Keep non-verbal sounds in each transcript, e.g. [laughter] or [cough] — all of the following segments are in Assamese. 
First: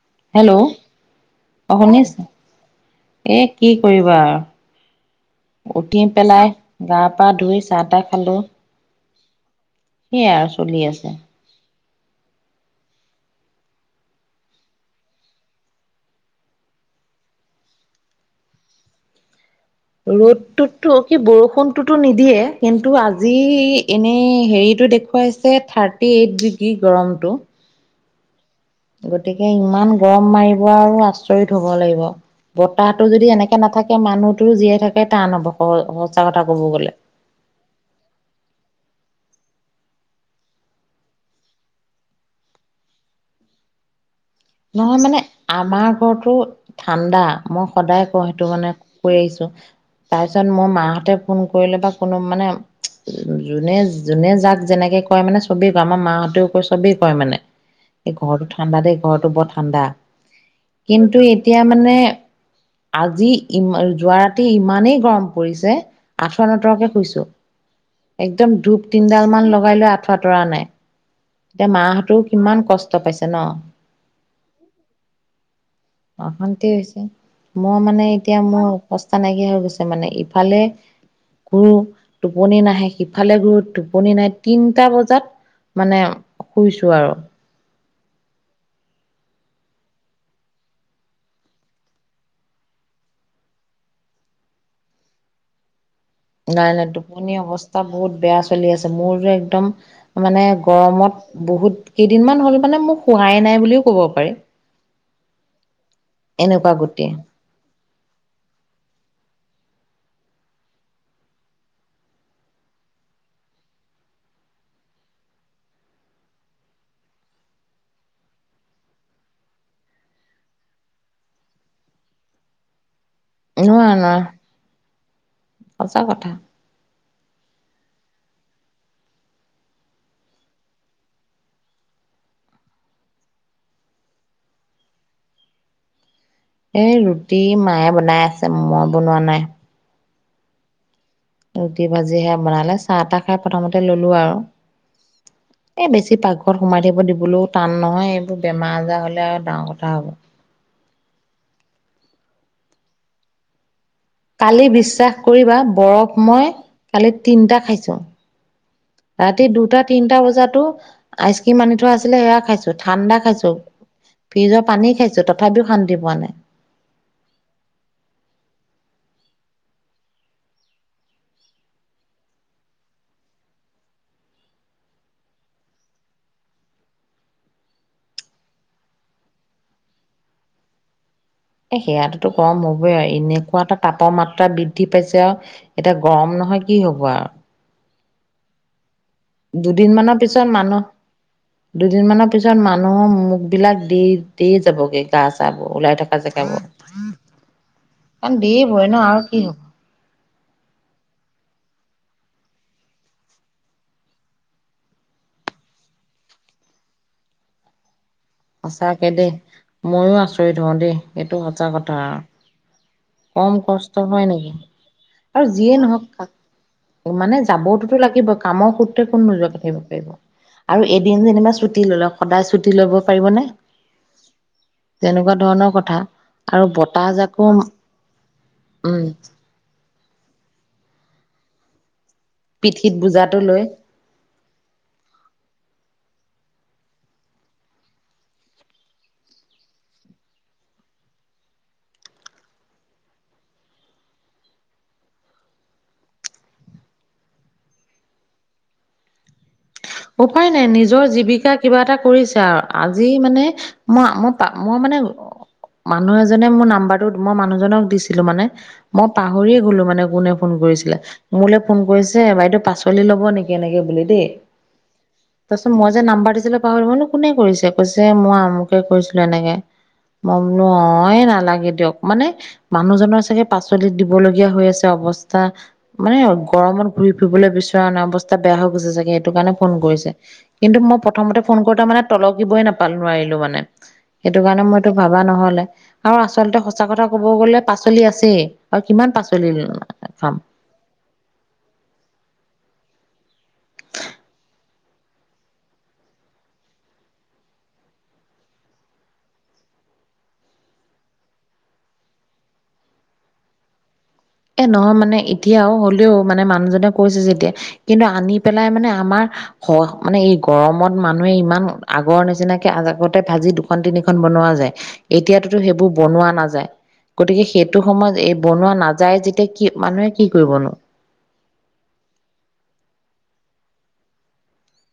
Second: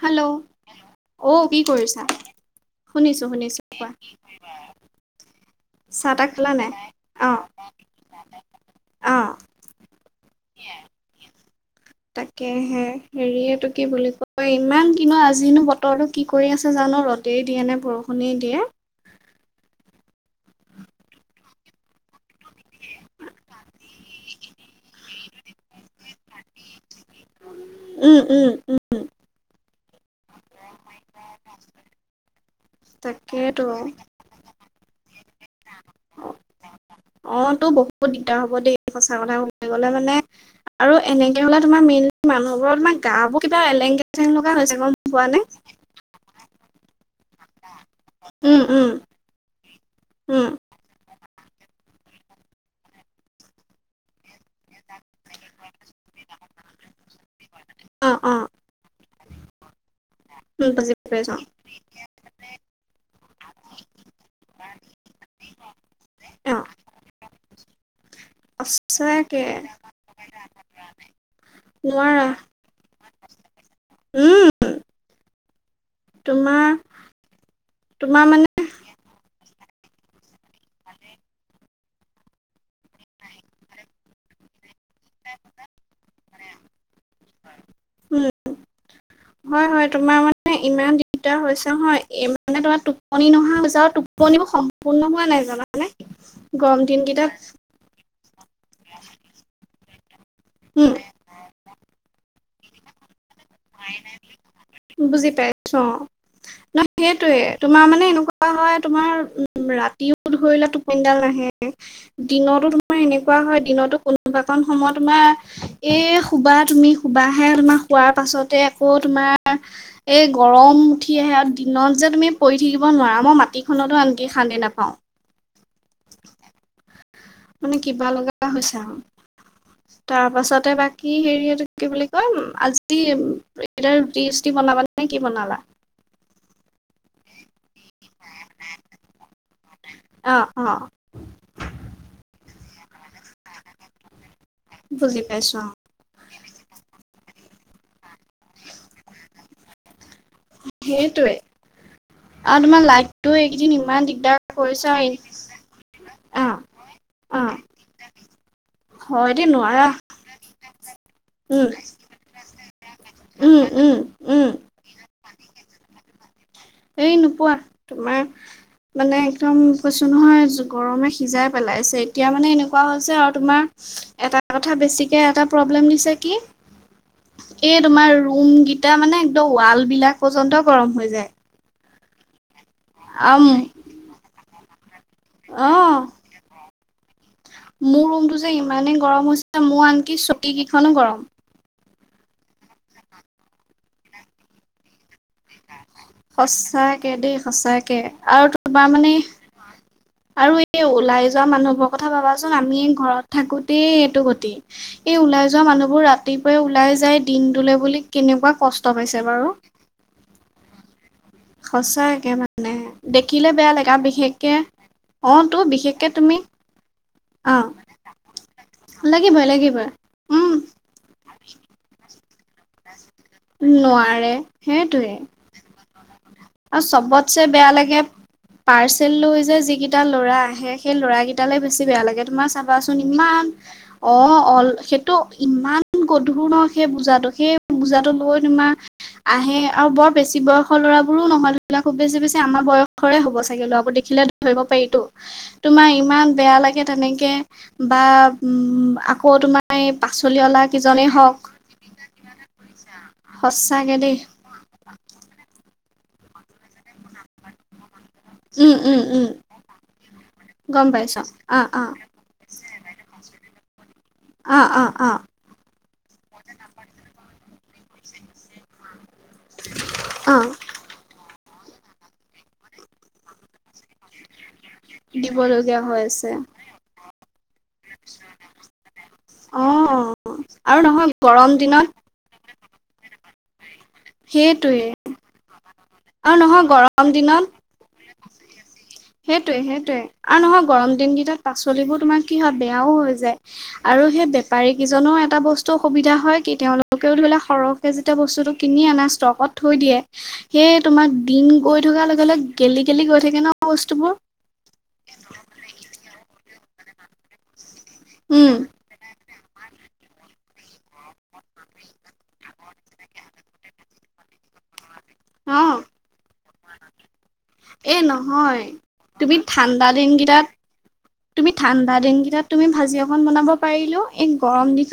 হেল্ হেল্ল' অ শুনিছা [unintelligible] শুনিছো এ শুনিছো কি কোৱা। কৰিবা উঠি চাহ তাহ পেলাই খালা নাই গা পা অ ধুই চাহ তাহ খালো। অ সেইয়াই আৰু চলি আছে। তাকে হে হেৰি এইটো কি বুলি কয় ইমান কিনো আজিনো বতৰটো কি কৰি আছে জানো? ৰ'দেই দিয়ে নে বৰষুণেই দিয়ে? ৰ'দততো কি বৰষুণটোতো নিদিয়ে, কিন্তু আজি এনেই হেৰিত এইটো দেখুৱাইছে থাৰ্টি এইট ডিগ্ৰী গৰমটো। উম উম। উম গতিকে ইমান গৰম মাৰিব আচৰিত হব লাগিব, বতাহতো যদি এনেকে তাকেইতো নাথাকে মানুহতো জীয়াই থাকে টান হব ক সঁচা কথা ক'ব গ'লে। অ তটো বহুত দিগদাৰ হব দেই, সঁচা কথা কবলে গলে মানে আৰু এনেকে হলে তোমাৰ মেই মানুহবোৰতাক গা বোৰ কিব এলেংগে নহয় মানে আমাৰ ঘৰতটো ঠাণ্ডা মই সদায় কওঁ সেইটো উম মানে উম কৈ আহিছো, উম তাৰপিছত মোৰ মাহঁতে ফোন কৰিলে বা কোনো মানে যোনে যোনে যাক যেনেকে কয় মানে চবেই কয় আমাৰ মাহঁতেও কয় চবেই কয় মানে, অ এই অ ঘৰৰতটো ঠাণ্ডা দেই। ঘৰৰতটো বৰ ঠাণ্ডা। উম বুজি কিন্তু পাইছো এতিয়া মানে আজি ইমান যোৱা ৰাতি ইমানেই গৰম পৰিছে আঠুৱ অ নতৰকে শুইছো। একদম ধূপ তিনিডাল সঁচাকে মান লগাই লৈ আঁঠুৱা তৰা নাই। এতিয়া মাহতৰ নোৱাৰা কিমান কষ্ট পাইছে ন? উম। অশান্তি তোমাৰ হৈছে মই মানে এতিয়া মোৰ অৱস্থা নাইকিয়া হৈ গৈছে মানে ইফালে [inaudible] টোপনি নাহে সিফালে ঘুৰো টোপনি নাহে তিনটা বজাত মানে শুইছো আৰু। উম, হয় হয় তোমাৰ মানে ইমান দিগদাৰ হৈছে নহয়, মানে তোমাৰ টোপনি নহা হৈছে। আও টোপ ণিও সম্পূৰ্ণ হোৱা নাই জাননে। নাই নাই টোপনি অৱস্থা বহুত বেয়া চলি আছে মোৰ যে একদম মানে উম, গৰমত বহুত কেইদিনমান হ'ল মানে মোক হোৱাই নাই বুলিও ক'ব পাৰি। বুজি পাইছো এনেকুৱা নহ গতি সেইটোয়ে তোমাৰ মানে এনেকোৱা হয় তোমাৰ ৰাতিও ধৰি লোৱা টোপনিডাল নাহে দিনতো তোমাৰ এনেকোৱা হয় দিনতো কোনোবা বৰ্তমান সময় তোমাৰ এই শুবা তুমি শুবাহে তোমাৰ শুৱাৰ পাছত তাতে আকৌ তোমাৰ এই গৰম উঠি আহে আও, দিনত যে তুমি পৰি থাকিব নোৱাৰা। মই নোৱাৰা মাটিখনতো নোৱাৰা আনকি শান্তি নাপাওঁ। সঁচা কথা। মানে কিবা লগা হৈছে আও। তাৰ পাছতে বাকি হেৰি কি বুলি কয়, আজি এতিয়া ৰুটি চুটি বনা নে কি বনালা? এই ৰুটি মায়ে বনাই আছে মই বনোৱা নাই। অ অ। ৰুটি ভাজি হে বনালে। চাহ তাহ খাই প্ৰথমতে ললো আৰু। বুজি পাইছো অ', এ বেছি পাকঘৰত সোমাই থাকিব দিবলেও টান নহয় এইবোৰ বেমাৰ আজাৰ হলে আৰু ডাঙৰ কথা হ'ব। সেইটোয়ে। আৰু তোমাৰ লাইটটো এইকেইদিন ইমান দিগদাৰ কালি কৰিছে বিশ্বাস অ', কৰিবা বৰফ মই কালি অ', তিনটা খাইছোঁ হয় দেই ৰাতি দুটা নোৱাৰা তিনটা বজাতো আইচক্ৰীম উম, আনি থোৱা আছিলে সেয়া খাইছো ঠাণ্ডা খাইছো। উম, উম, উম, ফ্ৰিজৰ পানী খাইছো তথাপিও শান্তি পোৱা নাই। এই নোপোৱা তোমাৰ মানে একদম কৈছো নহয় গৰমে সিজাই পেলাইছে এতিয়া মানে এনেকোৱা হৈছে আৰু তোমাৰ এটা কথা বেছিকে এটা প্ৰব্লেম দিছে কি এ তোমাৰ ৰুম কেইটা মানে একদম ৱাল বিলাক পৰ্যন্ত গৰম হৈ যায়। এ সেয়াটোতো গৰম হ'বই আও আম এনেকোৱা এটা তাপৰ মাত্ৰা বৃ দ্ধি পাইছে আও, অ এতিয়া গৰম নহয় কি হ'ব আও মোৰ ৰুমটো যে ইমানেই গৰম হৈছিলে মোৰ দুদিন মানৰ আনকি পিছত ছটী মানুহ কেইখনো গৰম। দুদিনমানৰ পিছত মানুহৰ মোকবিলাক দি দিয়ে যাবগৈ গা চাবোৰ ওলাই থকা জেগাবোৰ। সঁচাকে দেই সঁচাকে কাৰণ আৰু তোমাৰ দেৰিবই ন মানে আৰু কি হব আৰু এই ওলাই যোৱা মানুহবোৰৰ কথা ভাবাচোন আমি ঘৰত থাকোতেই এইটো গতি এই ওলাই যোৱা মানুহবোৰ ৰাতিপুৱাই ওলাই যায় দিন টোলে বুলি কেনেকুৱা কষ্ট সঁচাকে পাইছে দেই বাৰু। ময়ো আচৰিত হওঁ দেই এইটো সচা কথা আৰু সঁচাকে মানে দেখিলে কম বেয়া লাগে কষ্ট আৰু হয় নেকি। বিশেষকে অ আৰু তো যিয়ে নহওক বিশেষকে তুমি মানে অ যাবতোতো লাগিব। কামৰ সূত্ৰে কোন লাগিবই নোজোৱাকে থাকিব লাগিবই পাৰিব। উম আৰু এদিন যেনিবা ছুটি ললেও সদায় ছুটি ল'ব পাৰিবনে নোৱাৰে সেইটোৱে তেনেকুৱা ধৰণৰ কথা। আৰু বতাহ চবতছে জাকো বেয়া লাগে উম পাৰ্চেল লৈ যে যিকেই টা লৰা আহে সেই ল'ৰা কেইটালৈ বেছি বেয়া লাগে তোমাৰ পিঠিত চাবাচোন ইমান বোজাটো লৈ অ অল সেইটো ইমান গধুৰ নহ সেই বূজাটো সেই বূজাটো লৈ তোমাৰ আহে আৰু বৰ বেছি বয়সৰ ল'ৰাবোৰো নহয় ধৰি লোৱা খুব বেছি বেছি আমাৰ বয়সৰে হবগে ল'ৰাবোৰ দেখি লে ধৰিব পাৰিতো তোমাৰ ইমান বেয়া লাগে তেনেকে বা আকৌ তোমাৰ এই উপায় পাচলিঅলা নাই নিজৰ কিজনেই হওক জীৱিকা কিবা এটা কৰিছে আৰু আজি মানে সঁচাকে মই দেই মই মই মানে মানুহ এজনে মোৰ নাম্বাৰটো মই মানুজনক দিচি লো মানে উম উম মই উম পাহৰিয়ে গ'লো মানে কোনে ফোন গম কৰিছিলে, পাইছ মোলে অ ফোন অ কৰিছে বাইদেউ পাচলি ল'ব নেকি? কি এনেকে বুলি দেই অ অ অ তাৰপিছত মই যে নাম্বাৰ দিছিলে পাহৰি গলোঁ, কোনে কৰিছে কৈছে মই আমুকে কৰিছো এনেকে অ মই বোলো অয়ে নালাগে দিয়ক মানে মানুহজনৰ চাগে পাচলিত দিবলগীয়া হৈ আছে অৱস্থা দিবলগীয়া হৈ মানে আছে গৰমত ঘূৰি ফুৰিবলৈ বিচৰা নাই অৱস্থা বেয়া হৈ গৈছে চাগে সেইটো কাৰণে অ', ফোন কৰিছে। কিন্তু আৰু মই নহয় প্ৰথমতে গৰম ফোন কৰোতে দিনত মানে তলকিবই নাপালো নোৱাৰিলো মানে সেইটো কাৰণে সেইটোৱে মইতো ভবা নহলে আৰু আচলতে নহয় সঁচা কথা গৰম কব গ'লে পাচলি আছেই। আৰু কিমান পাচলি সেইটোয়ে সেইটোয়ে খাম আৰু নহয় গৰম দিন কেইটাত পাচলিবোৰ তোমাৰ কি হয় বেয়াও হৈ যায়। আৰু সেই বেপাৰী কেইজনো এটা বস্তু অসুবিধা হয় কি তেওঁলোকেও ধৰি লোৱা সৰহকে যেতিয়া বস্তু বস্তটো কিনি আনে ষ্টকত থৈ দিয়ে সেই তোমাৰ দিন গৈ থকা লগে লগে গেলি গেলি গৈ থাকে ন বস্তুবোৰ এ নহয় মানে এতিয়াও হ'লেও মানে মানুহজনে কৈছে যেতিয়া কিন্তু আনি উম, পেলাই মানে আমাৰ স মানে এই গৰমত মানুহে ইমান আগৰ নিচিনাকে আগতে ভাজি দুখন তিনিখন বনোৱা এতিয়াততো অ', সেইবোৰ বনোৱা নাযায়। গতিকে সেইটো সময়ত এই বনোৱা নাজ তুমি ঠাণ্ডা দিনকেইটাত তুমি ঠাণ্ডা দিনকেইটাত তুমি ভাজি আকন বনাব পাৰিলো এই গৰম দিন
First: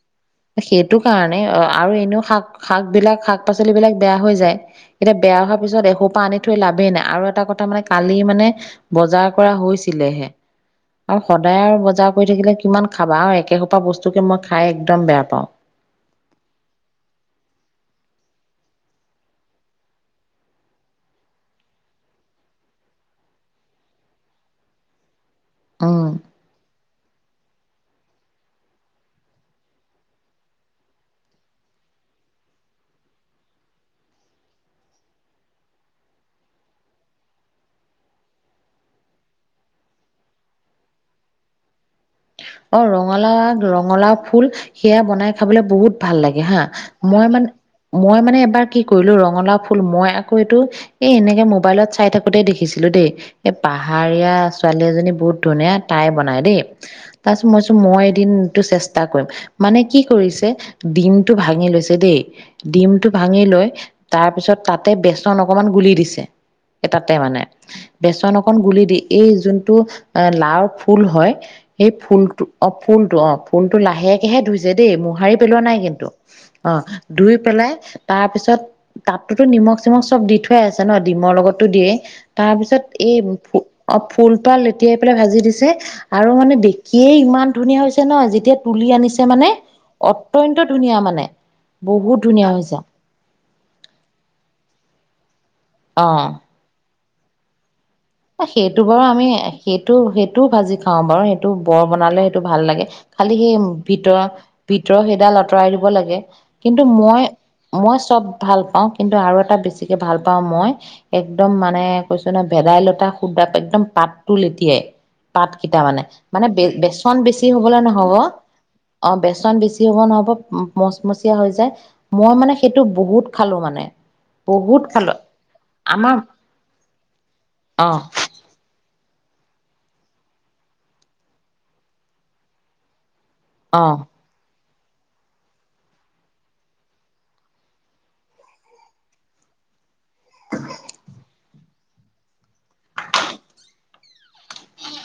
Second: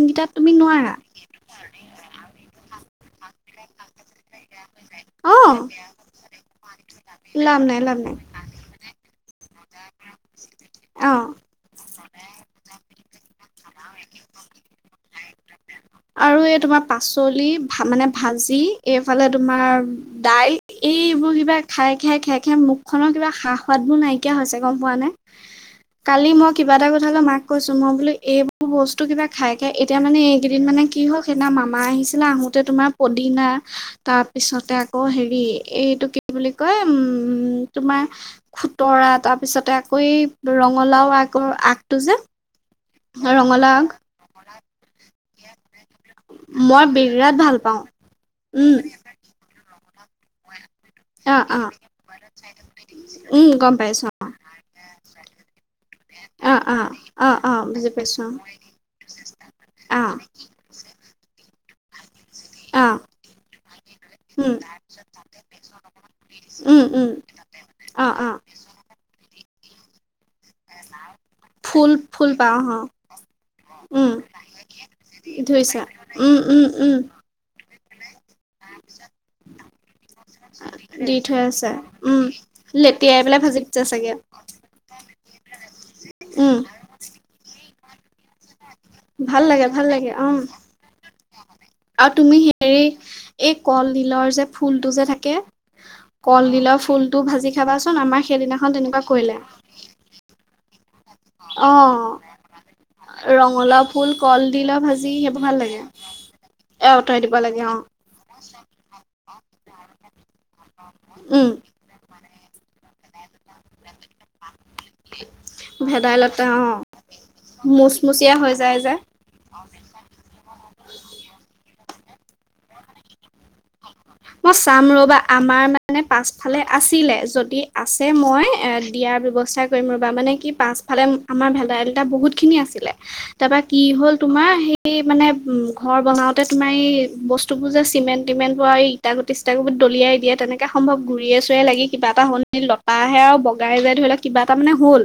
সেইটো কাৰণে আৰু এনেও শাক শাক বিলাক শাক পাচলি বিলাক বেয়া হৈ যায় এতিয়া বেয়া অ'। হোৱাৰ পিছত এসোপা আনি থৈ লাভেই নাই আৰু এটা লাভ কথা নাই মানে লাভ নাই কালি মানে বজাৰ কৰা হৈছিলেহে অ আৰু সদায় আৰু বজাৰ কৰি থাকিলে কিমান খাবা আৰু এক একে সোপাই বস্তুকে মই খাই একদ বেয়া পাওঁ [unintelligible] আৰু এই তোমাৰ পাচলি মানে ভাজি এইফালে তোমাৰ দাইল এই এইবোৰ কিবা খাই খাই খাই খাই মুখ খনৰ কিবা সা সোৱাদ বোৰ নাইকিয়া হৈছে গম পোৱা নে উম কালি মই কিবা এটা কথালৈ' মাক কৈছো মই বোলো এইবোৰ বস্তু কিবা খাই খাই এতিয়া মানে কেইদিন মানে কি হক সেইদিনা মামা আহিছিলে আহোতে তোমাৰ পদিনা তাৰ পিছতে আকৌ হেৰি এইটো কি বুলি কয় উম তোমাৰ খুতৰা তাৰপিছতে আকৌ এই ৰঙালাও আগৰ আগটো যে অ ৰঙালাও আগ ৰঙালাও ফুল সেয়া বনাই খাবলে বহুত ভাল লাগে হা মই বিৰাট মানে ভাল পাওঁ মই মানে এবাৰ উম, কি কৰিলো ৰঙালাও ফুল মই আকৌ এইটো এ এনেকে অ', অ', মোবাইলত চাই থাকোতেই দেখিছিলো দেই উম, এই গম পাইছো পাহাৰীয়া ছোৱালী এজনী বহুত ধুনীয়া তাই বনাই অ', দেই অ', অ', অ', মইছো বুজি মই পাইছো এদিনটো চেষ্টা কৰিম মানে কি অ', কৰিছে দিমতটো ভাঙি লৈছে দেই অ', ডিমটো ভাঙি লৈ উম, তাৰপিছত তাতে বেচন অকমান গুলি দিছে উম, উম, এটাতে মানে অ', বেচন অ', অকন গুলি দি এই যোন টো এ লাও ফুল হয়। ফুল সেই ফুল ফুলটো পাওঁ অ ফুল টো অ ফুল টো উম, লাহেকেহে ধুইছে দেই মোহাৰি পেলোৱা নাই ধুইছে কিন্তু উম, উম, অ উম, ধুই পেলাই তাৰ পিছত তাততোট নিমখ চিমখ চব দি থোৱাই আছে ন দি ডিমৰ থৈ লগতো আছে দিয়ে উম, লেটিয়াই পেলাই ভাজি তাৰপিছত দিছে অ চাগে ফুল পাহ লেতিয়াই পেলাই ভাজি দিছে আৰু মানে উম, এই ইমান ধুনীয়া হৈছে ন যেতিয়া তুলি আনিছে ভাল মানে লাগে ভাল লাগে উম, অত্যন্ত ধুনীয়া মানে আৰু বহুত তুমি ধুনীয়া হৈছে হেৰি এই কল দিলৰ যে ফুলটো যে থাকে অ কলডিলৰ ফুলটো ভাজি খাবাচোন আমাৰ সেইদিনাখন সেইটো তেনেকুৱা কৰিলে খাম বাৰু সেইটো বৰ অ', বনালে সেইটো ভাল লাগে খালি সেই ৰঙালাও ফুল ভিতৰ কলডিলৰ ভিতৰ ভাজি সেইডাল সেইবোৰ ভাল আঁতৰাই লাগে দিব কিন্তু এ অতৰাই মই দিব লাগে অ'। মই চব ভাল পাওঁ কিন্তু আৰু এটা বেছিকে ভাল পাওঁ মই উম, এক্দম মানে কৈছো ন ভেদাই লত সুদা একদম পাতটো লেটি য়াই পাতকেইটা মানে ভেদাইলতা মানে অ', বেচন বেছি হবলৈ নহব মুচমুচীয়া হৈ যায় যে। অ বেচন বেছি হ'ব নহব মচমচিয়া হৈ যায়। মই মানে সেইটো বহুত খালো মানে মই বহুত চাম খালো ৰবা আমাৰ মানে আমাৰ পাছফালে আছিলে যদি অ আছে মই এ দিয়াৰ ব্যৱস্থা কৰিম ৰবা মানে কি পাছফালে আমাৰ ভেদাইলটা বহুতখিনি আছিলে। তাৰপা কি অ হ'ল তোমাৰ এই মানে উ ঘৰ বনাওতে তোমাৰ এই বস্তু বোৰ যে চিমেণ্ট টিমেণ্ট বোৱাৰ ইটা গুটি চিতা গুটি দলিয়া দিয়ে তেনেকা সম্ভৱ ঘূৰি চুৰে লাগি কিবা এ হ'ল লতাহে আৰু বগাই যায় ধৰি ল কিবা এটা মানে হ'ল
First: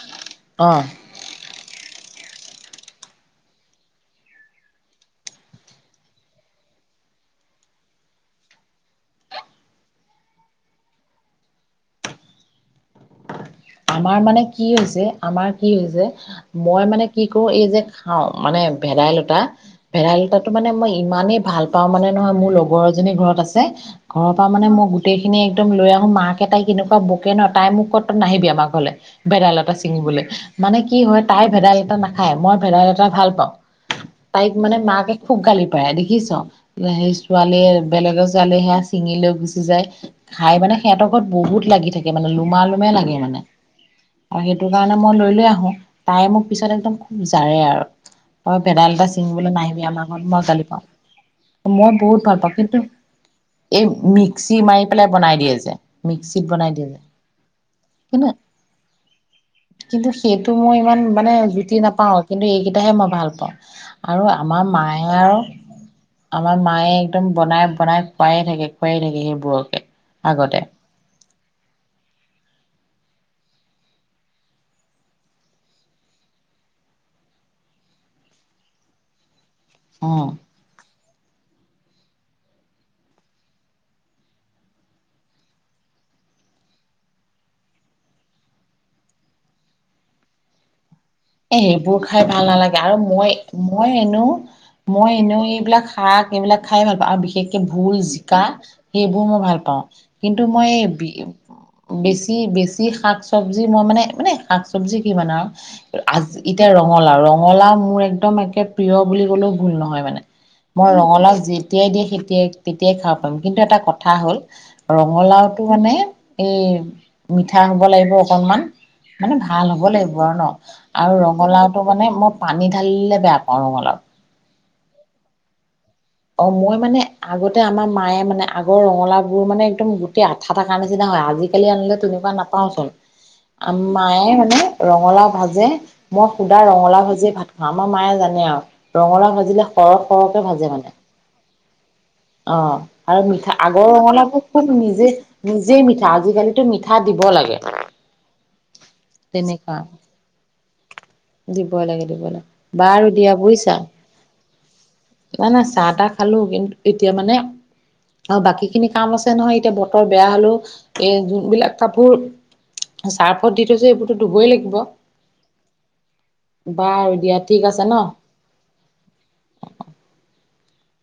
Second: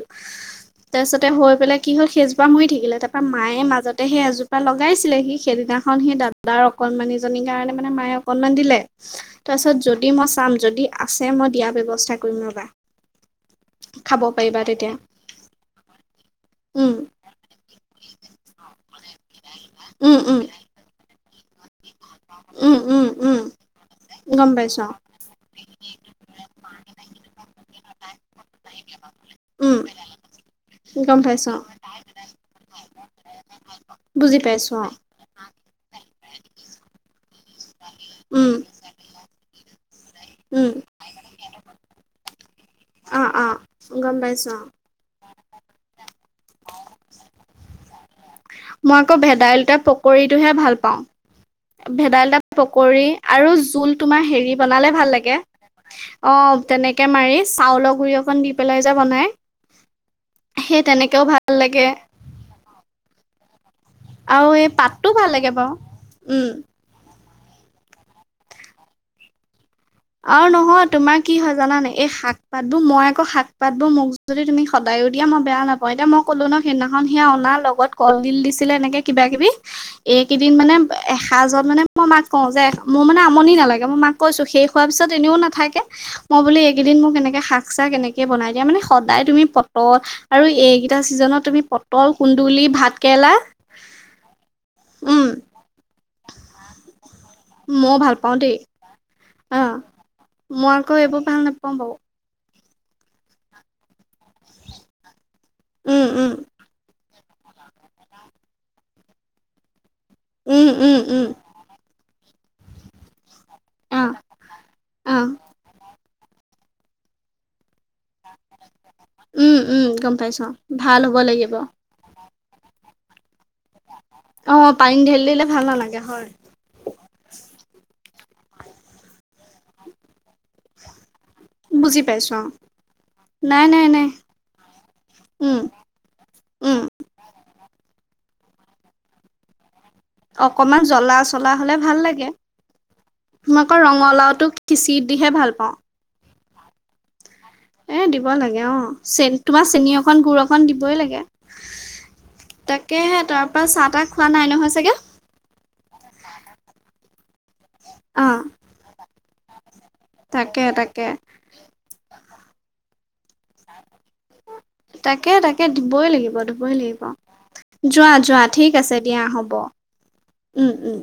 অ তাৰপিছতে হৈ পেলাই কি হ'ল। সেইজোপা মৰি থাকিলে তাৰপৰা মায়ে মাজতে সেই এজোপা লগাইছিলে সি সেইদিনাখন সেই দাদাৰ অকণমানি জনীৰ কাৰণে মানে মায়ে অকনমান দিলে। তাৰপিছত যদি মই চাম যদি আছে মই দিয়াৰ ব্যৱস্থা কৰিম ৰ'বা আমাৰ খাব মানে পাৰিবা কি তেতিয়া হৈছে আমাৰ কি হৈছে মই উম মানে কি কৰো এই যে খাওঁ মানে ভেদাইলতা উম উম ভেদাইলতাটো মানে মই ইমানেই ভাল পাওঁ মানে নহয় মোৰ উম লগৰ উম এজনী ঘৰত উম আছে ঘৰৰ পৰা গম মানে পাইছো মই অ গোটেই খিনি একদম লৈ আহো মাক এটাই কেনেকুৱা বোকে ন তাই মোক কত তত নাহিবি আমাৰ ঘৰলৈ ভেদাইলতা উম ছিঙিবলৈ মানে কি গম হয় তাই পাইছো অ ভেদাইলতা নাখায় মই ভেদাইলতা ভাল পাওঁ বুজি তাইক পাইছো মানে অ মাকে খুব গালি পাৰে দেখিছ সেই ছোৱালীয়ে বেলেগত উম ছোৱালী হেয়া চিঙি লৈ গু সিযাই খাই উম মানে সিহঁতৰ ঘত বহুত লাগি থাকে মানে লোমা লোমে লাগে অ মানে। অ গম আৰু পাইছো অ সেইটো কাৰণে মই লৈ লৈ আহো তাই মোক পিছত একদম খুব জাৰে আৰু তই ভেদাইল মই এটা আকৌ ছিঙিবলৈ ভেদাইলতে নাহিবি আমাৰ পকৰী ঘৰত মই টোহে গালি ভাল পাওঁ। মই বহুত ভেদাইলতা ভাল পাওঁ কিন্তু পকৰী আৰু এই জোল তোমাৰ হেৰি মিক্সি মাৰি বনালে পেলাই ভাল বনাই লাগে দিয়ে যে অ মিক্সিত অ বনাই দিয়ে যে তেনেকে মাৰি চাউলৰ গুৰি কিন্তু অকন দি পেলাই যে বনাই কিন্তু সেইটো মই সেই ইমান তেনেকেও মানে ভাল জুতি লাগে নাপাও কিন্তু এইকেইটা মই ভাল পাওঁ আৰু আমাৰ এই পাতটো মায়ে ভাল আৰু লাগে বাৰু উম। আমাৰ মায়ে একদম বনাই বনাই খোৱাই থাকে খোৱাই থাকে সেইবোৰকে আৰু আগতে নহয় তোমাক কি হয় জানানে এই শাক পাত বোৰ মই আকৌ শাক পাত বোৰ মোক যদি তুমি সদায়ো দিয়া মই বেয়া নাপাওঁ এতিয়া মোক কলো ন সদিনাখন সিয় অনা লগত কলডিল দিছিলে এনেকে কিবা কিবি উম এইকেইদিন মানে এসাঁজত মানে মই মাক কওঁ যে মোৰ মানে আমনি নালাগে মই মাক কৈছো সেই খোৱাৰ পিছত এনেও নাথাকে মই বো এইকেইদিন মোক এনেকে শাক চাক এনেকে বনাই দিয়া মানে সদায় তুমি অ আৰু এই এ সেইবোৰ খাই ভাল নালাগে আৰু কেৰেলা মই মই এনো মই উম এনেও এইবিলাক শাক এইবিলাক খাই ভাল পাওঁ আৰু বিশেষকে মইও ভোল ভাল পাওঁ জিকা দেই ভ মই ভাল অ পাওঁ। কিন্তু মই আকৌ এইবোৰ ভাল নাপাওঁ বাৰু বেছি বেছি যি শাক চবজি মই মানে মানে শাক চব্জি কি মানে আৰু উম আজ উম এতিয়া ৰঙালাও ৰঙালাও মোৰ একদম একে প্ৰিয় বুলি কলেও ভুল নহয় মানে উম মই উম উম ৰঙালাও যেতিয়াই দিয়ে তিয়াই তেতিয়াই খাব কিন্তু এটা অ কথা হ'ল অ', ৰঙালাওটো মানে এই মিঠা হব লাগিব অকনমান মানে উম, ভাল উম, হ'ব গম লাগিব আৰু পাইছোঁ ন অ', ভাল আৰু হ'ব লাগিব। ৰঙালাওটো মানে মই পানী ঢালিলে বেয়া পাওঁ ৰঙালাও অ পানী ঢেলি দিলে ভাল নালাগে হয়, অ মই মানে আগতে আমাৰ মায়ে মানে আগৰ ৰঙলাওবোৰ মানে একদম গোটেই আঠাত থাৰ নিচিনা হয় আজিকালি আনিলে বুজি তেনেকুৱা পাইছোঁ অ', নাপাও চোন নাই, আ নাই, নাই, মায়ে মানে ৰঙালাও উম, ভাজে মই সুদা উম। ৰঙালাও ভাজিয়ে ভাত খাওঁ আমাৰ মায়ে জানে আৰু ৰঙালাও ভাজিলে সৰহ সৰহকে ভাজে অকমান মানে জ্বলা চলা হ'লে ভাল লাগ- অ আৰু মিঠা আগৰ ৰঙালাউবোৰ ৰঙালাওটো খুব খিচি নিজে দিহে ভাল পাওঁ। নিজে মিঠা আজিকালি মিঠা দিব লাগে। এ দিব লাগে অ চে তোমাৰ তেনেকুৱা। চেনী অকন গুৰ অকন দিবই লাগে। দিবই লাগে দিব লাগে তাকে বাৰু দিয়া তাৰ পৰা বুজিছা। চাহ তাহ খোৱা নাই নহয় চাগে? নাই নাই চাহ তাহ খালো কিন্তু এতিয়া মানে অ বাকী খিনি কাম আছে নহয় এতিয়া ব- বেয়া হলেও তাকে, তাকে। এ যোনবিলাক কাপোৰ চাৰ্ফত দি থৈছে এইবোৰতো ধুবই লাগিব তাকে তাকে ধু- ধুবই লাগিব ধুবই লাগিব বাৰু দিয়া ঠিক আছে ন যোৱা যোৱা ঠিক আছে দিয়া হ'ব। উম উম